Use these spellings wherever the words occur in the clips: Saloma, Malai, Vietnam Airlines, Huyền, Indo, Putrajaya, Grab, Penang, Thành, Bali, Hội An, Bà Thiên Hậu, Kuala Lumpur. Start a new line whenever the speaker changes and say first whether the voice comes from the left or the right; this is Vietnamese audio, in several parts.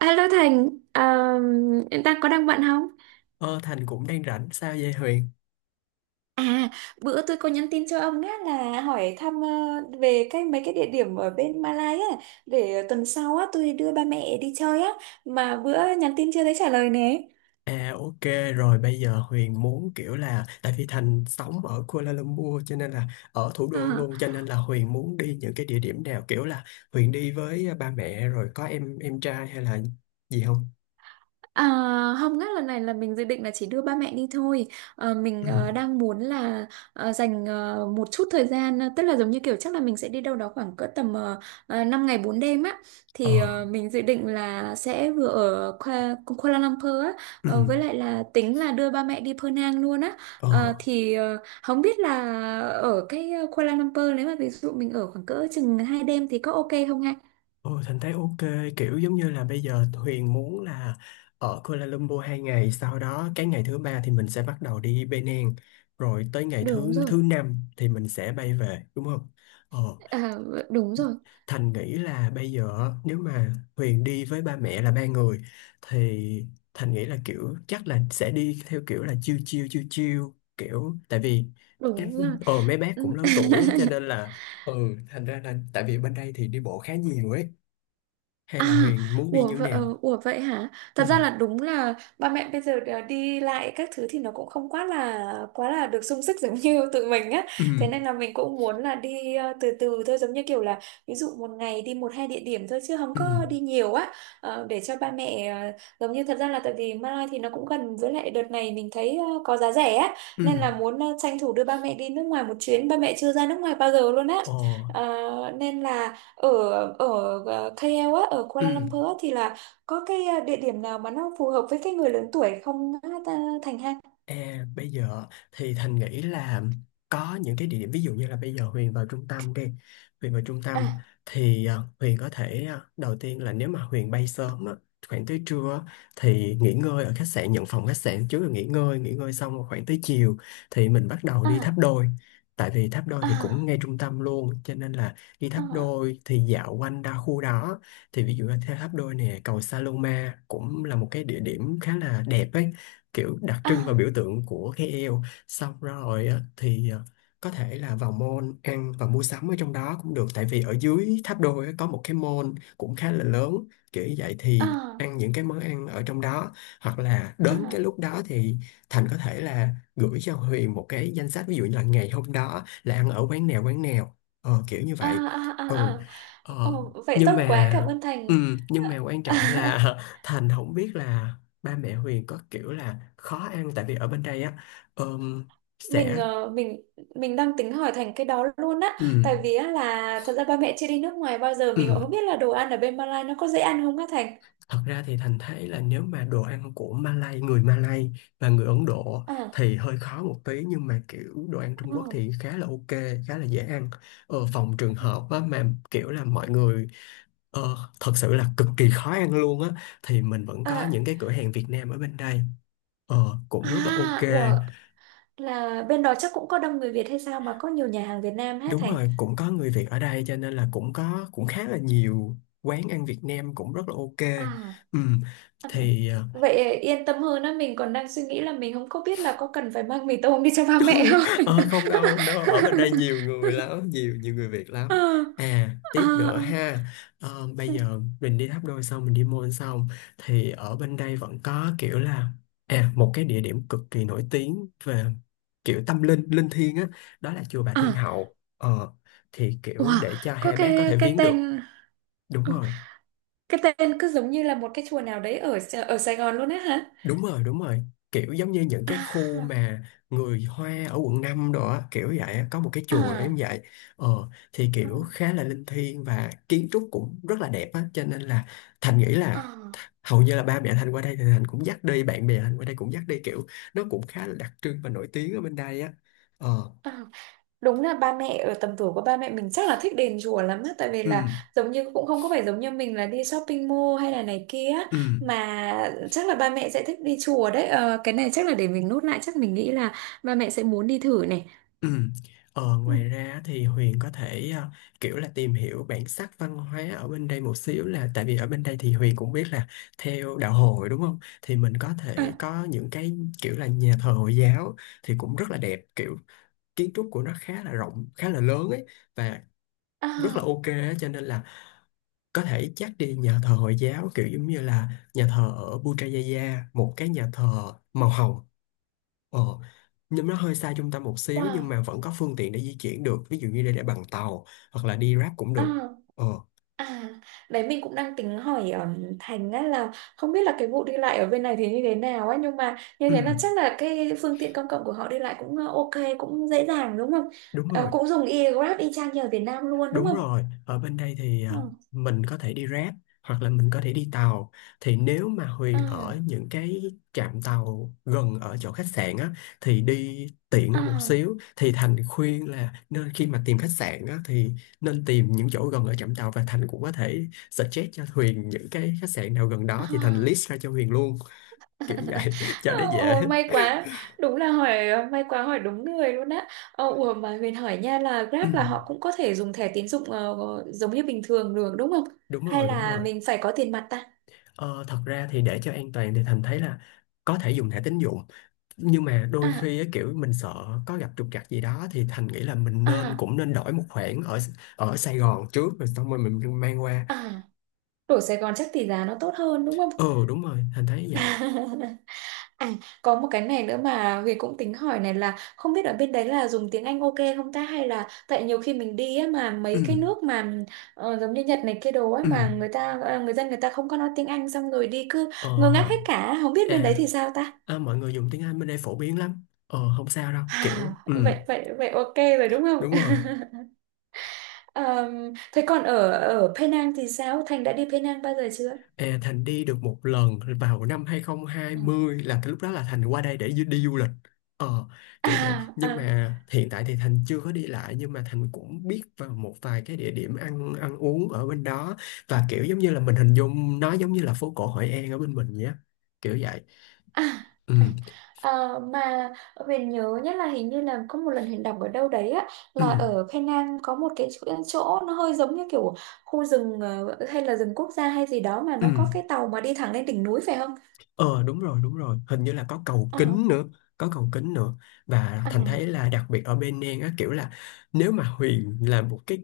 right: Hello Thành, em đang bận không?
left: Ờ, Thành cũng đang rảnh sao vậy Huyền?
right: À, bữa tôi có nhắn tin cho ông á là hỏi thăm, về mấy cái địa điểm ở bên Malai á, để tuần sau á tôi đưa ba mẹ đi chơi á, mà bữa nhắn tin chưa thấy trả lời nè.
left: Ok rồi bây giờ Huyền muốn kiểu là tại vì Thành sống ở Kuala Lumpur cho nên là ở thủ đô luôn cho nên là Huyền muốn đi những cái địa điểm nào kiểu là Huyền đi với ba mẹ rồi có em trai hay là gì không?
right: À, không ngắt, lần này là mình dự định là chỉ đưa ba mẹ đi thôi. Mình
left: Ừ.
right: đang muốn là dành một chút thời gian, tức là giống như kiểu chắc là mình sẽ đi đâu đó khoảng cỡ tầm 5 ngày 4 đêm á. Thì
left: Ờ.
right: mình dự định là sẽ vừa ở Kuala Lumpur á,
left: Ừ.
right: với lại là tính là đưa ba mẹ đi Penang luôn á.
left: Ờ.
right: Không biết là ở Kuala Lumpur nếu mà ví dụ mình ở khoảng cỡ chừng 2 đêm thì có ok không ha?
left: Ừ, Thành thấy ok, kiểu giống như là bây giờ Huyền muốn là ở Kuala Lumpur 2 ngày, sau đó cái ngày thứ ba thì mình sẽ bắt đầu đi Penang, rồi tới ngày
right: Đúng
left: thứ
right: rồi.
left: thứ năm thì mình sẽ bay về đúng không? Ờ,
right: À, đúng rồi,
left: Thành nghĩ là bây giờ nếu mà Huyền đi với ba mẹ là 3 người thì Thành nghĩ là kiểu chắc là sẽ đi theo kiểu là chill chill chill chill, kiểu tại vì các
right: đúng rồi.
left: mấy bác cũng
right: Ừ.
left: lớn tuổi á, cho nên là ừ, thành ra là tại vì bên đây thì đi bộ khá nhiều ấy, hay
right: À,
left: là Huyền muốn đi như thế nào?
right: ủa vậy hả?
left: Ừ,
right: Thật ra là đúng là ba mẹ bây giờ đã đi lại các thứ thì nó cũng không quá là được sung sức giống như tụi mình á.
left: ừ,
right: Thế nên là mình cũng muốn là đi từ từ thôi, giống như kiểu là ví dụ một ngày đi một hai địa điểm thôi chứ không
left: ừ,
right: có đi nhiều á. Để cho ba mẹ giống như thật ra là tại vì Malai thì nó cũng gần, với lại đợt này mình thấy có giá rẻ á,
left: ừ,
right: nên là muốn tranh thủ đưa ba mẹ đi nước ngoài một chuyến. Ba mẹ chưa ra nước ngoài bao giờ luôn á.
left: ồ,
right: Nên là ở ở ờ, KL á, ở
left: ừ.
right: Kuala Lumpur á, thì là có địa điểm nào mà nó phù hợp với cái người lớn tuổi không á, Thành ha?
left: À, bây giờ thì Thành nghĩ là có những cái địa điểm ví dụ như là bây giờ Huyền vào trung tâm đi, Huyền vào trung tâm
right: À,
left: thì Huyền có thể đầu tiên là nếu mà Huyền bay sớm á, khoảng tới trưa á, thì nghỉ ngơi ở khách sạn, nhận phòng khách sạn trước rồi nghỉ ngơi, xong rồi khoảng tới chiều thì mình bắt đầu đi tháp
right: à,
left: đôi. Tại vì tháp đôi thì cũng
right: à,
left: ngay trung tâm luôn cho nên là đi tháp đôi thì dạo quanh đa khu đó, thì ví dụ là theo tháp đôi nè, cầu Saloma cũng là một cái địa điểm khá là đẹp ấy, kiểu đặc trưng và
right: à,
left: biểu tượng của cái eo. Xong rồi á, thì có thể là vào mall ăn và mua sắm ở trong đó cũng được, tại vì ở dưới tháp đôi á, có một cái mall cũng khá là lớn, kiểu như vậy thì
right: à,
left: ăn những cái món ăn ở trong đó. Hoặc là
right: à,
left: đến cái
right: à,
left: lúc đó thì Thành có thể là gửi cho Huyền một cái danh sách, ví dụ như là ngày hôm đó là ăn ở quán nào quán nào, kiểu như
right: à,
left: vậy.
right: à, à,
left: Ừ,
right: à.
left: ờ,
right: Ồ, vậy
left: nhưng
right: tốt quá,
left: mà
right: cảm ơn Thành.
left: ừ, nhưng mà quan
right: À,
left: trọng là Thành không biết là ba mẹ Huyền có kiểu là khó ăn, tại vì ở bên đây á ờm,
right: mình
left: sẽ
right: ờ, mình đang tính hỏi Thành cái đó luôn á,
left: ừ,
right: tại vì á là thật ra ba mẹ chưa đi nước ngoài bao giờ mình
left: ừ.
right: cũng không biết là đồ ăn ở bên Malaysia nó có dễ ăn không á Thành?
left: Thật ra thì Thành thấy là nếu mà đồ ăn của Malay, người Malay và người Ấn Độ
right: À,
left: thì hơi khó một tí, nhưng mà kiểu đồ ăn
right: à,
left: Trung Quốc thì khá là ok, khá là dễ ăn. Ờ, phòng trường hợp á, mà kiểu là mọi người thật sự là cực kỳ khó ăn luôn á thì mình vẫn có
right: à,
left: những cái cửa hàng Việt Nam ở bên đây, ờ,
right: à,
left: cũng rất là ok.
right: à. Ủa. Là bên đó chắc cũng có đông người Việt hay sao mà có nhiều nhà hàng Việt Nam hả
left: Đúng
right: Thành?
left: rồi, cũng có người Việt ở đây cho nên là cũng có, cũng khá là nhiều quán ăn Việt Nam cũng rất là ok.
right: À,
left: Ừ,
right: ừ.
left: thì
right: Vậy yên tâm hơn á, mình còn đang suy nghĩ là mình không có biết là có cần phải mang mì tôm đi cho ba mẹ không.
left: ờ, không đâu, không đâu, ở bên đây nhiều người lắm, nhiều, nhiều người Việt
right: Ờ,
left: lắm. À,
right: ờ,
left: tiếp nữa
right: ờ.
left: ha. Ờ, bây giờ mình đi Tháp Đôi xong mình đi Môn xong thì ở bên đây vẫn có kiểu là à, một cái địa điểm cực kỳ nổi tiếng về kiểu tâm linh, linh thiêng á, đó là chùa Bà Thiên
right: À,
left: Hậu. Ờ, thì kiểu
right: wow,
left: để cho
right: có
left: hai bác có thể viếng được. Đúng
right: ờ,
left: rồi.
right: cái tên cứ giống như là một cái chùa nào đấy ở ở Sài Gòn luôn á hả?
left: Đúng rồi, kiểu giống như những cái
right: À,
left: khu mà người Hoa ở quận 5 đó á, kiểu vậy á, có một cái chùa giống
right: à,
left: vậy. ờ thì
right: à,
left: kiểu khá là linh thiêng và kiến trúc cũng rất là đẹp á, cho nên là Thành nghĩ là hầu như là ba mẹ Thành qua đây thì Thành cũng dắt đi, bạn bè Thành qua đây cũng dắt đi, kiểu nó cũng khá là đặc trưng và nổi tiếng ở bên đây á. Ờ,
right: à, à. Đúng là ba mẹ ở tầm tuổi của ba mẹ mình chắc là thích đền chùa lắm á, tại vì
left: ừ,
right: là giống như cũng không có phải giống như mình là đi shopping mall hay là này kia á,
left: ừ.
right: mà chắc là ba mẹ sẽ thích đi chùa đấy. Ờ, cái này chắc là để mình nốt lại, chắc mình nghĩ là ba mẹ sẽ muốn đi thử này.
left: Ừ. Ờ,
right: Ừ,
left: ngoài ra thì Huyền có thể kiểu là tìm hiểu bản sắc văn hóa ở bên đây một xíu, là tại vì ở bên đây thì Huyền cũng biết là theo đạo Hồi đúng không? Thì mình có
right: à,
left: thể có những cái kiểu là nhà thờ Hồi giáo thì cũng rất là đẹp, kiểu kiến trúc của nó khá là rộng, khá là lớn ấy, và rất là
right: à,
left: ok á, cho nên là có thể chắc đi nhà thờ Hồi giáo, kiểu giống như là nhà thờ ở Putrajaya, một cái nhà thờ màu hồng. Ờ, nhưng nó hơi xa trung tâm một xíu, nhưng
right: wow,
left: mà vẫn có phương tiện để di chuyển được, ví dụ như đi để bằng tàu hoặc là đi Grab cũng
right: à.
left: được. ờ
right: À, đấy mình cũng đang tính hỏi, Thành á là không biết là cái vụ đi lại ở bên này thì như thế nào ấy, nhưng mà như
left: ừ,
right: thế là chắc là cái phương tiện công cộng của họ đi lại cũng ok, cũng dễ dàng đúng không?
left: đúng
right: Ờ,
left: rồi,
right: cũng dùng Grab y chang như ở Việt Nam luôn đúng
left: đúng
right: không?
left: rồi, ở bên đây thì
right: Ừ.
left: mình có thể đi Grab hoặc là mình có thể đi tàu. Thì nếu mà Huyền
right: À,
left: ở những cái trạm tàu gần ở chỗ khách sạn á thì đi tiện hơn một
right: à,
left: xíu, thì Thành khuyên là nên khi mà tìm khách sạn á thì nên tìm những chỗ gần ở trạm tàu. Và Thành cũng có thể suggest cho Huyền những cái khách sạn nào gần đó thì Thành
right: à.
left: list ra cho Huyền luôn, kiểu vậy cho để dễ.
right: Ôi may quá, đúng là may quá hỏi đúng người luôn á. Ờ, ủa mà mình hỏi nha là
left: Ừ,
right: Grab là họ cũng có thể dùng thẻ tín dụng, giống như bình thường được đúng không?
left: đúng
right: Hay
left: rồi, đúng
right: là
left: rồi.
right: mình phải có tiền mặt ta?
left: Ờ, thật ra thì để cho an toàn thì Thành thấy là có thể dùng thẻ tín dụng, nhưng mà đôi
right: À,
left: khi á, kiểu mình sợ có gặp trục trặc gì đó thì Thành nghĩ là mình nên
right: à.
left: cũng nên đổi một khoản ở ở Sài Gòn trước rồi xong rồi mình mang qua.
right: À, đổi Sài Gòn chắc tỷ giá nó tốt hơn đúng không?
left: Ừ, đúng rồi Thành thấy vậy.
right: À, có một cái này nữa mà Huyền cũng tính hỏi này, là không biết ở bên đấy là dùng tiếng Anh ok không ta, hay là tại nhiều khi mình đi á mà
left: Ừ,
right: mấy cái nước mà giống như Nhật này kia đồ ấy,
left: ừ,
right: mà người dân người ta không có nói tiếng Anh, xong rồi đi cứ
left: ờ.
right: ngơ ngác hết cả, không biết bên đấy
left: À,
right: thì sao ta?
left: à, mọi người dùng tiếng Anh bên đây phổ biến lắm, ờ, không sao đâu
right: À,
left: kiểu, ừ,
right: vậy vậy vậy, ok rồi đúng không?
left: đúng rồi.
right: Thế còn ở ở Penang thì sao? Thành đã đi Penang bao giờ chưa?
left: Ê, Thành đi được một lần vào năm
right: Ừ.
left: 2020, là cái lúc đó là Thành qua đây để đi du lịch, ờ, kiểu vậy.
right: À,
left: Nhưng
right: à.
left: mà hiện tại thì Thành chưa có đi lại, nhưng mà Thành cũng biết vào một vài cái địa điểm ăn ăn uống ở bên đó, và kiểu giống như là mình hình dung nó giống như là phố cổ Hội An ở bên mình nhé, kiểu vậy.
right: À,
left: Ừ,
right: à, à, mà Huyền nhớ nhất là hình như là có một lần Huyền đọc ở đâu đấy á,
left: ừ,
right: là ở Penang có một cái chỗ, nó hơi giống như kiểu khu rừng, hay là rừng quốc gia hay gì đó, mà
left: ừ.
right: nó có cái tàu mà đi thẳng lên đỉnh núi phải không?
left: Ờ, đúng rồi, đúng rồi, hình như là có cầu
right: Ờ,
left: kính nữa, có cầu kính nữa. Và
right: à,
left: Thành thấy là đặc biệt ở bên An á, kiểu là nếu mà Huyền làm một cái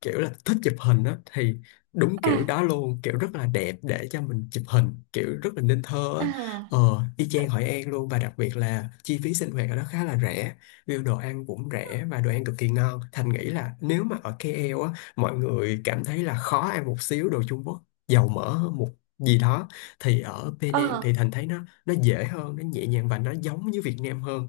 left: kiểu là thích chụp hình á thì đúng
right: à,
left: kiểu đó luôn, kiểu rất là đẹp để cho mình chụp hình, kiểu rất là nên thơ á.
right: à,
left: Ờ, y chang Hội An luôn, và đặc biệt là chi phí sinh hoạt ở đó khá là rẻ, view đồ ăn cũng rẻ và đồ ăn cực kỳ ngon. Thành nghĩ là nếu mà ở KL á, mọi người cảm thấy là khó ăn một xíu, đồ Trung Quốc dầu mỡ hơn một gì đó, thì ở Penang thì
right: à.
left: Thành thấy nó dễ hơn, nó nhẹ nhàng và nó giống như Việt Nam hơn.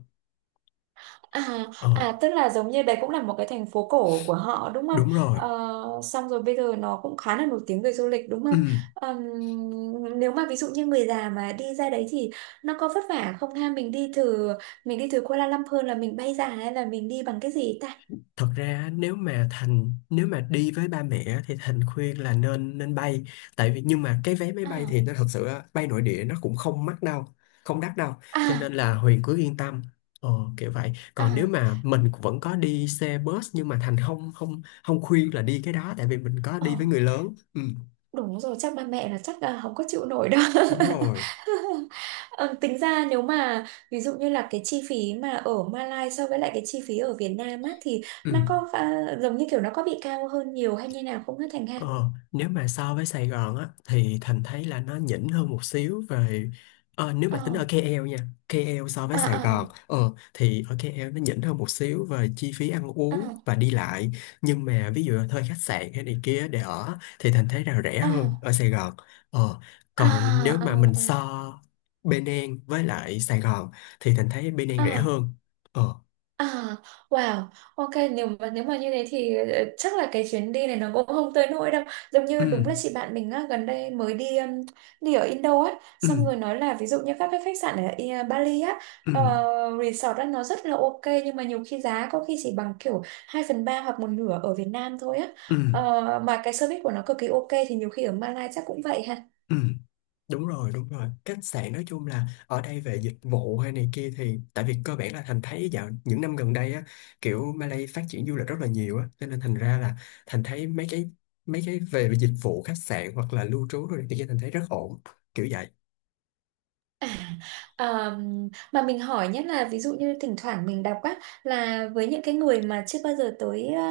right: À,
left: Ờ,
right: à, tức là giống như đấy cũng là một cái thành phố cổ của họ đúng không?
left: đúng rồi.
right: Ờ, xong rồi bây giờ nó cũng khá là nổi tiếng về du lịch đúng
left: Ừ,
right: không? Nếu mà ví dụ như người già mà đi ra đấy thì nó có vất vả không ha? Mình đi từ Kuala Lumpur là mình bay ra hay là mình đi bằng cái gì ta?
left: thật ra nếu mà Thành, nếu mà đi với ba mẹ á, thì Thành khuyên là nên nên bay. Tại vì nhưng mà cái vé máy bay thì
right: À,
left: nó thật sự á, bay nội địa nó cũng không mắc đâu, không đắt đâu, cho nên
right: à,
left: là Huyền cứ yên tâm. Ờ, kiểu vậy. Còn nếu
right: à.
left: mà mình cũng vẫn có đi xe bus, nhưng mà Thành không không không khuyên là đi cái đó, tại vì mình có
right: Ồ.
left: đi với người lớn. Ừ,
right: Đúng rồi, chắc là không có chịu nổi đâu.
left: đúng rồi.
right: Ờ, tính ra nếu mà ví dụ như là cái chi phí mà ở Malaysia so với lại cái chi phí ở Việt Nam á, thì
left: Ừ.
right: nó có giống như kiểu nó có bị cao hơn nhiều hay như nào không hả Thành ha?
left: Ờ, nếu mà so với Sài Gòn á thì Thành thấy là nó nhỉnh hơn một xíu về, ờ, nếu mà tính
right: Ờ,
left: ở KL nha, KL so với
right: à,
left: Sài
right: à,
left: Gòn ờ, thì ở KL nó nhỉnh hơn một xíu về chi phí ăn
right: à,
left: uống và đi lại, nhưng mà ví dụ là thuê khách sạn hay này kia để ở thì Thành thấy là rẻ hơn
right: à,
left: ở Sài Gòn. Ờ,
right: à,
left: còn nếu
right: à, à,
left: mà mình
right: à,
left: so Bên An với lại Sài Gòn thì Thành thấy Bên An rẻ
right: à,
left: hơn. Ờ,
right: à. Wow, ok, nếu mà như thế thì, chắc là cái chuyến đi này nó cũng không tới nỗi đâu. Giống
left: ừ,
right: như đúng là chị bạn mình á, gần đây mới đi đi ở Indo á,
left: ừ,
right: xong rồi nói là ví dụ như các cái khách sạn ở Bali á,
left: ừ,
right: ờ, resort á nó rất là ok, nhưng mà nhiều khi giá có khi chỉ bằng kiểu 2/3 hoặc một nửa ở Việt Nam thôi á.
left: ừ, ừ,
right: Ờ, mà cái service của nó cực kỳ ok, thì nhiều khi ở Malaysia chắc cũng vậy.
left: ừ. Đúng rồi, đúng rồi. Khách sạn nói chung là ở đây về dịch vụ hay này kia, thì tại vì cơ bản là Thành thấy dạo những năm gần đây á, kiểu Malay phát triển du lịch rất là nhiều á cho nên thành ra là Thành thấy mấy cái về dịch vụ khách sạn hoặc là lưu trú rồi thì Thành thấy rất ổn, kiểu vậy.
right: Ờ, mà mình hỏi nhất là ví dụ như thỉnh thoảng mình đọc á là với những cái người mà chưa bao giờ tới ờ,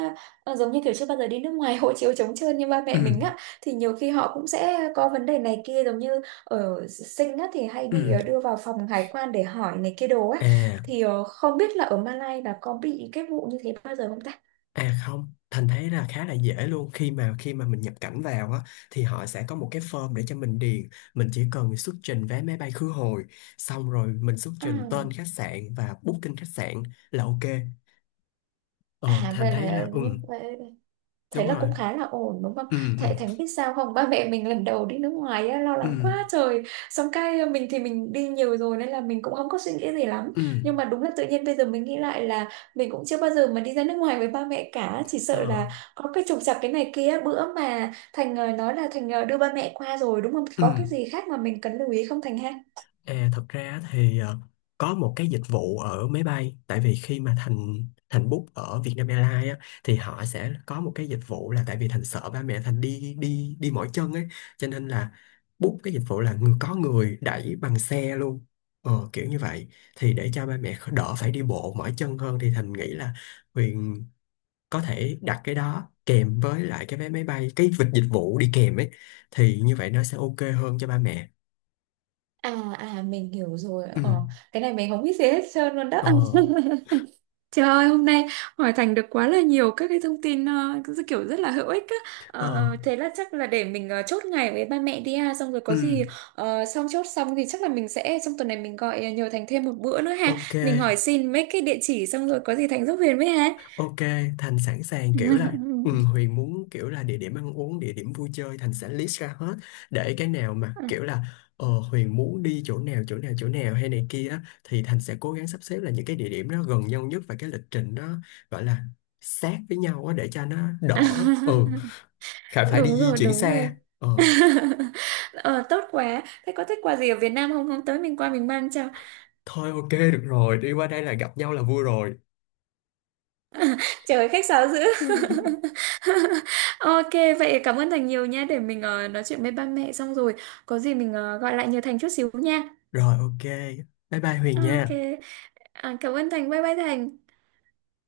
right: ờ, giống như kiểu chưa bao giờ đi nước ngoài hộ chiếu trống trơn như ba
left: Ừ.
right: mẹ mình á, thì nhiều khi họ cũng sẽ có vấn đề này kia, giống như ở sinh á thì hay bị
left: Ừ.
right: đưa vào phòng hải quan để hỏi này kia đồ á,
left: À.
right: thì không biết là ở Malaysia là có bị cái vụ như thế bao giờ không ta?
left: À, không, Thành thấy là khá là dễ luôn. Khi mà mình nhập cảnh vào á thì họ sẽ có một cái form để cho mình điền, mình chỉ cần xuất trình vé máy bay khứ hồi, xong rồi mình xuất
right: À,
left: trình tên khách sạn và booking khách sạn là ok. Ờ,
right: à,
left: Thành
right: vậy
left: thấy
right: là
left: là ừ,
right: như vậy, thấy
left: đúng
right: là
left: rồi.
right: cũng khá là ổn đúng không?
left: Ừ, ừ,
right: Tại Thánh biết sao không? Ba mẹ mình lần đầu đi nước ngoài á, lo
left: ừ,
right: lắng quá trời. Xong cái mình thì mình đi nhiều rồi nên là mình cũng không có suy nghĩ gì lắm.
left: ừ,
right: Nhưng mà đúng là tự nhiên bây giờ mình nghĩ lại là mình cũng chưa bao giờ mà đi ra nước ngoài với ba mẹ cả. Chỉ sợ
left: ờ,
right: là có cái trục trặc cái này kia. Bữa mà Thành nói là Thành đưa ba mẹ qua rồi đúng không? Thì
left: ừ.
right: có cái gì khác mà mình cần lưu ý không Thành ha?
left: À, thật ra thì có một cái dịch vụ ở máy bay, tại vì khi mà Thành Thành book ở Vietnam Airlines á, thì họ sẽ có một cái dịch vụ là, tại vì Thành sợ ba mẹ Thành đi đi đi mỏi chân ấy, cho nên là book cái dịch vụ là có người đẩy bằng xe luôn, ờ, kiểu như vậy, thì để cho ba mẹ đỡ phải đi bộ mỏi chân hơn. Thì Thành nghĩ là Huyền có thể đặt cái đó kèm với lại cái vé máy bay, cái vịt dịch vụ đi kèm ấy, thì như vậy nó sẽ ok hơn cho ba mẹ.
right: À, à, mình hiểu rồi.
left: Ừ.
right: Ờ, cái này mình không biết gì hết trơn luôn đó.
left: Ờ.
right: Trời ơi, hôm nay hỏi Thành được quá là nhiều các cái thông tin, cứ kiểu rất là hữu ích á.
left: Ờ.
right: Ờ, thế là chắc là để mình chốt ngày với ba mẹ đi ha, xong rồi
left: Ừ,
right: có gì xong chốt xong thì chắc là mình sẽ trong tuần này mình gọi, nhờ Thành thêm một bữa nữa ha.
left: ok,
right: Mình hỏi xin mấy cái địa chỉ, xong rồi có gì Thành giúp Huyền với ha.
left: ok, Thành sẵn sàng kiểu là ừ, Huyền muốn kiểu là địa điểm ăn uống, địa điểm vui chơi Thành sẽ list ra hết, để cái nào mà kiểu là Huyền muốn đi chỗ nào, chỗ nào, chỗ nào hay này kia á, thì Thành sẽ cố gắng sắp xếp là những cái địa điểm nó gần nhau nhất, và cái lịch trình nó gọi là sát với nhau á, để cho nó đỡ, ừ, khỏi phải đi
right: Đúng
left: di
right: rồi,
left: chuyển
right: đúng rồi.
left: xa. Ờ,
right: Ờ, tốt quá. Thế có thích quà gì ở Việt Nam không? Hôm tới mình qua mình mang cho.
left: thôi ok được rồi, đi qua đây là gặp nhau là vui rồi.
right: Trời ơi, khách sáo dữ. Ok, vậy cảm ơn Thành nhiều nha. Để mình nói chuyện với ba mẹ xong rồi. Có gì mình gọi lại nhờ Thành chút xíu nha.
left: Rồi ok, bye bye Huyền
right: Ok.
left: nha.
right: À, cảm ơn Thành. Bye bye Thành.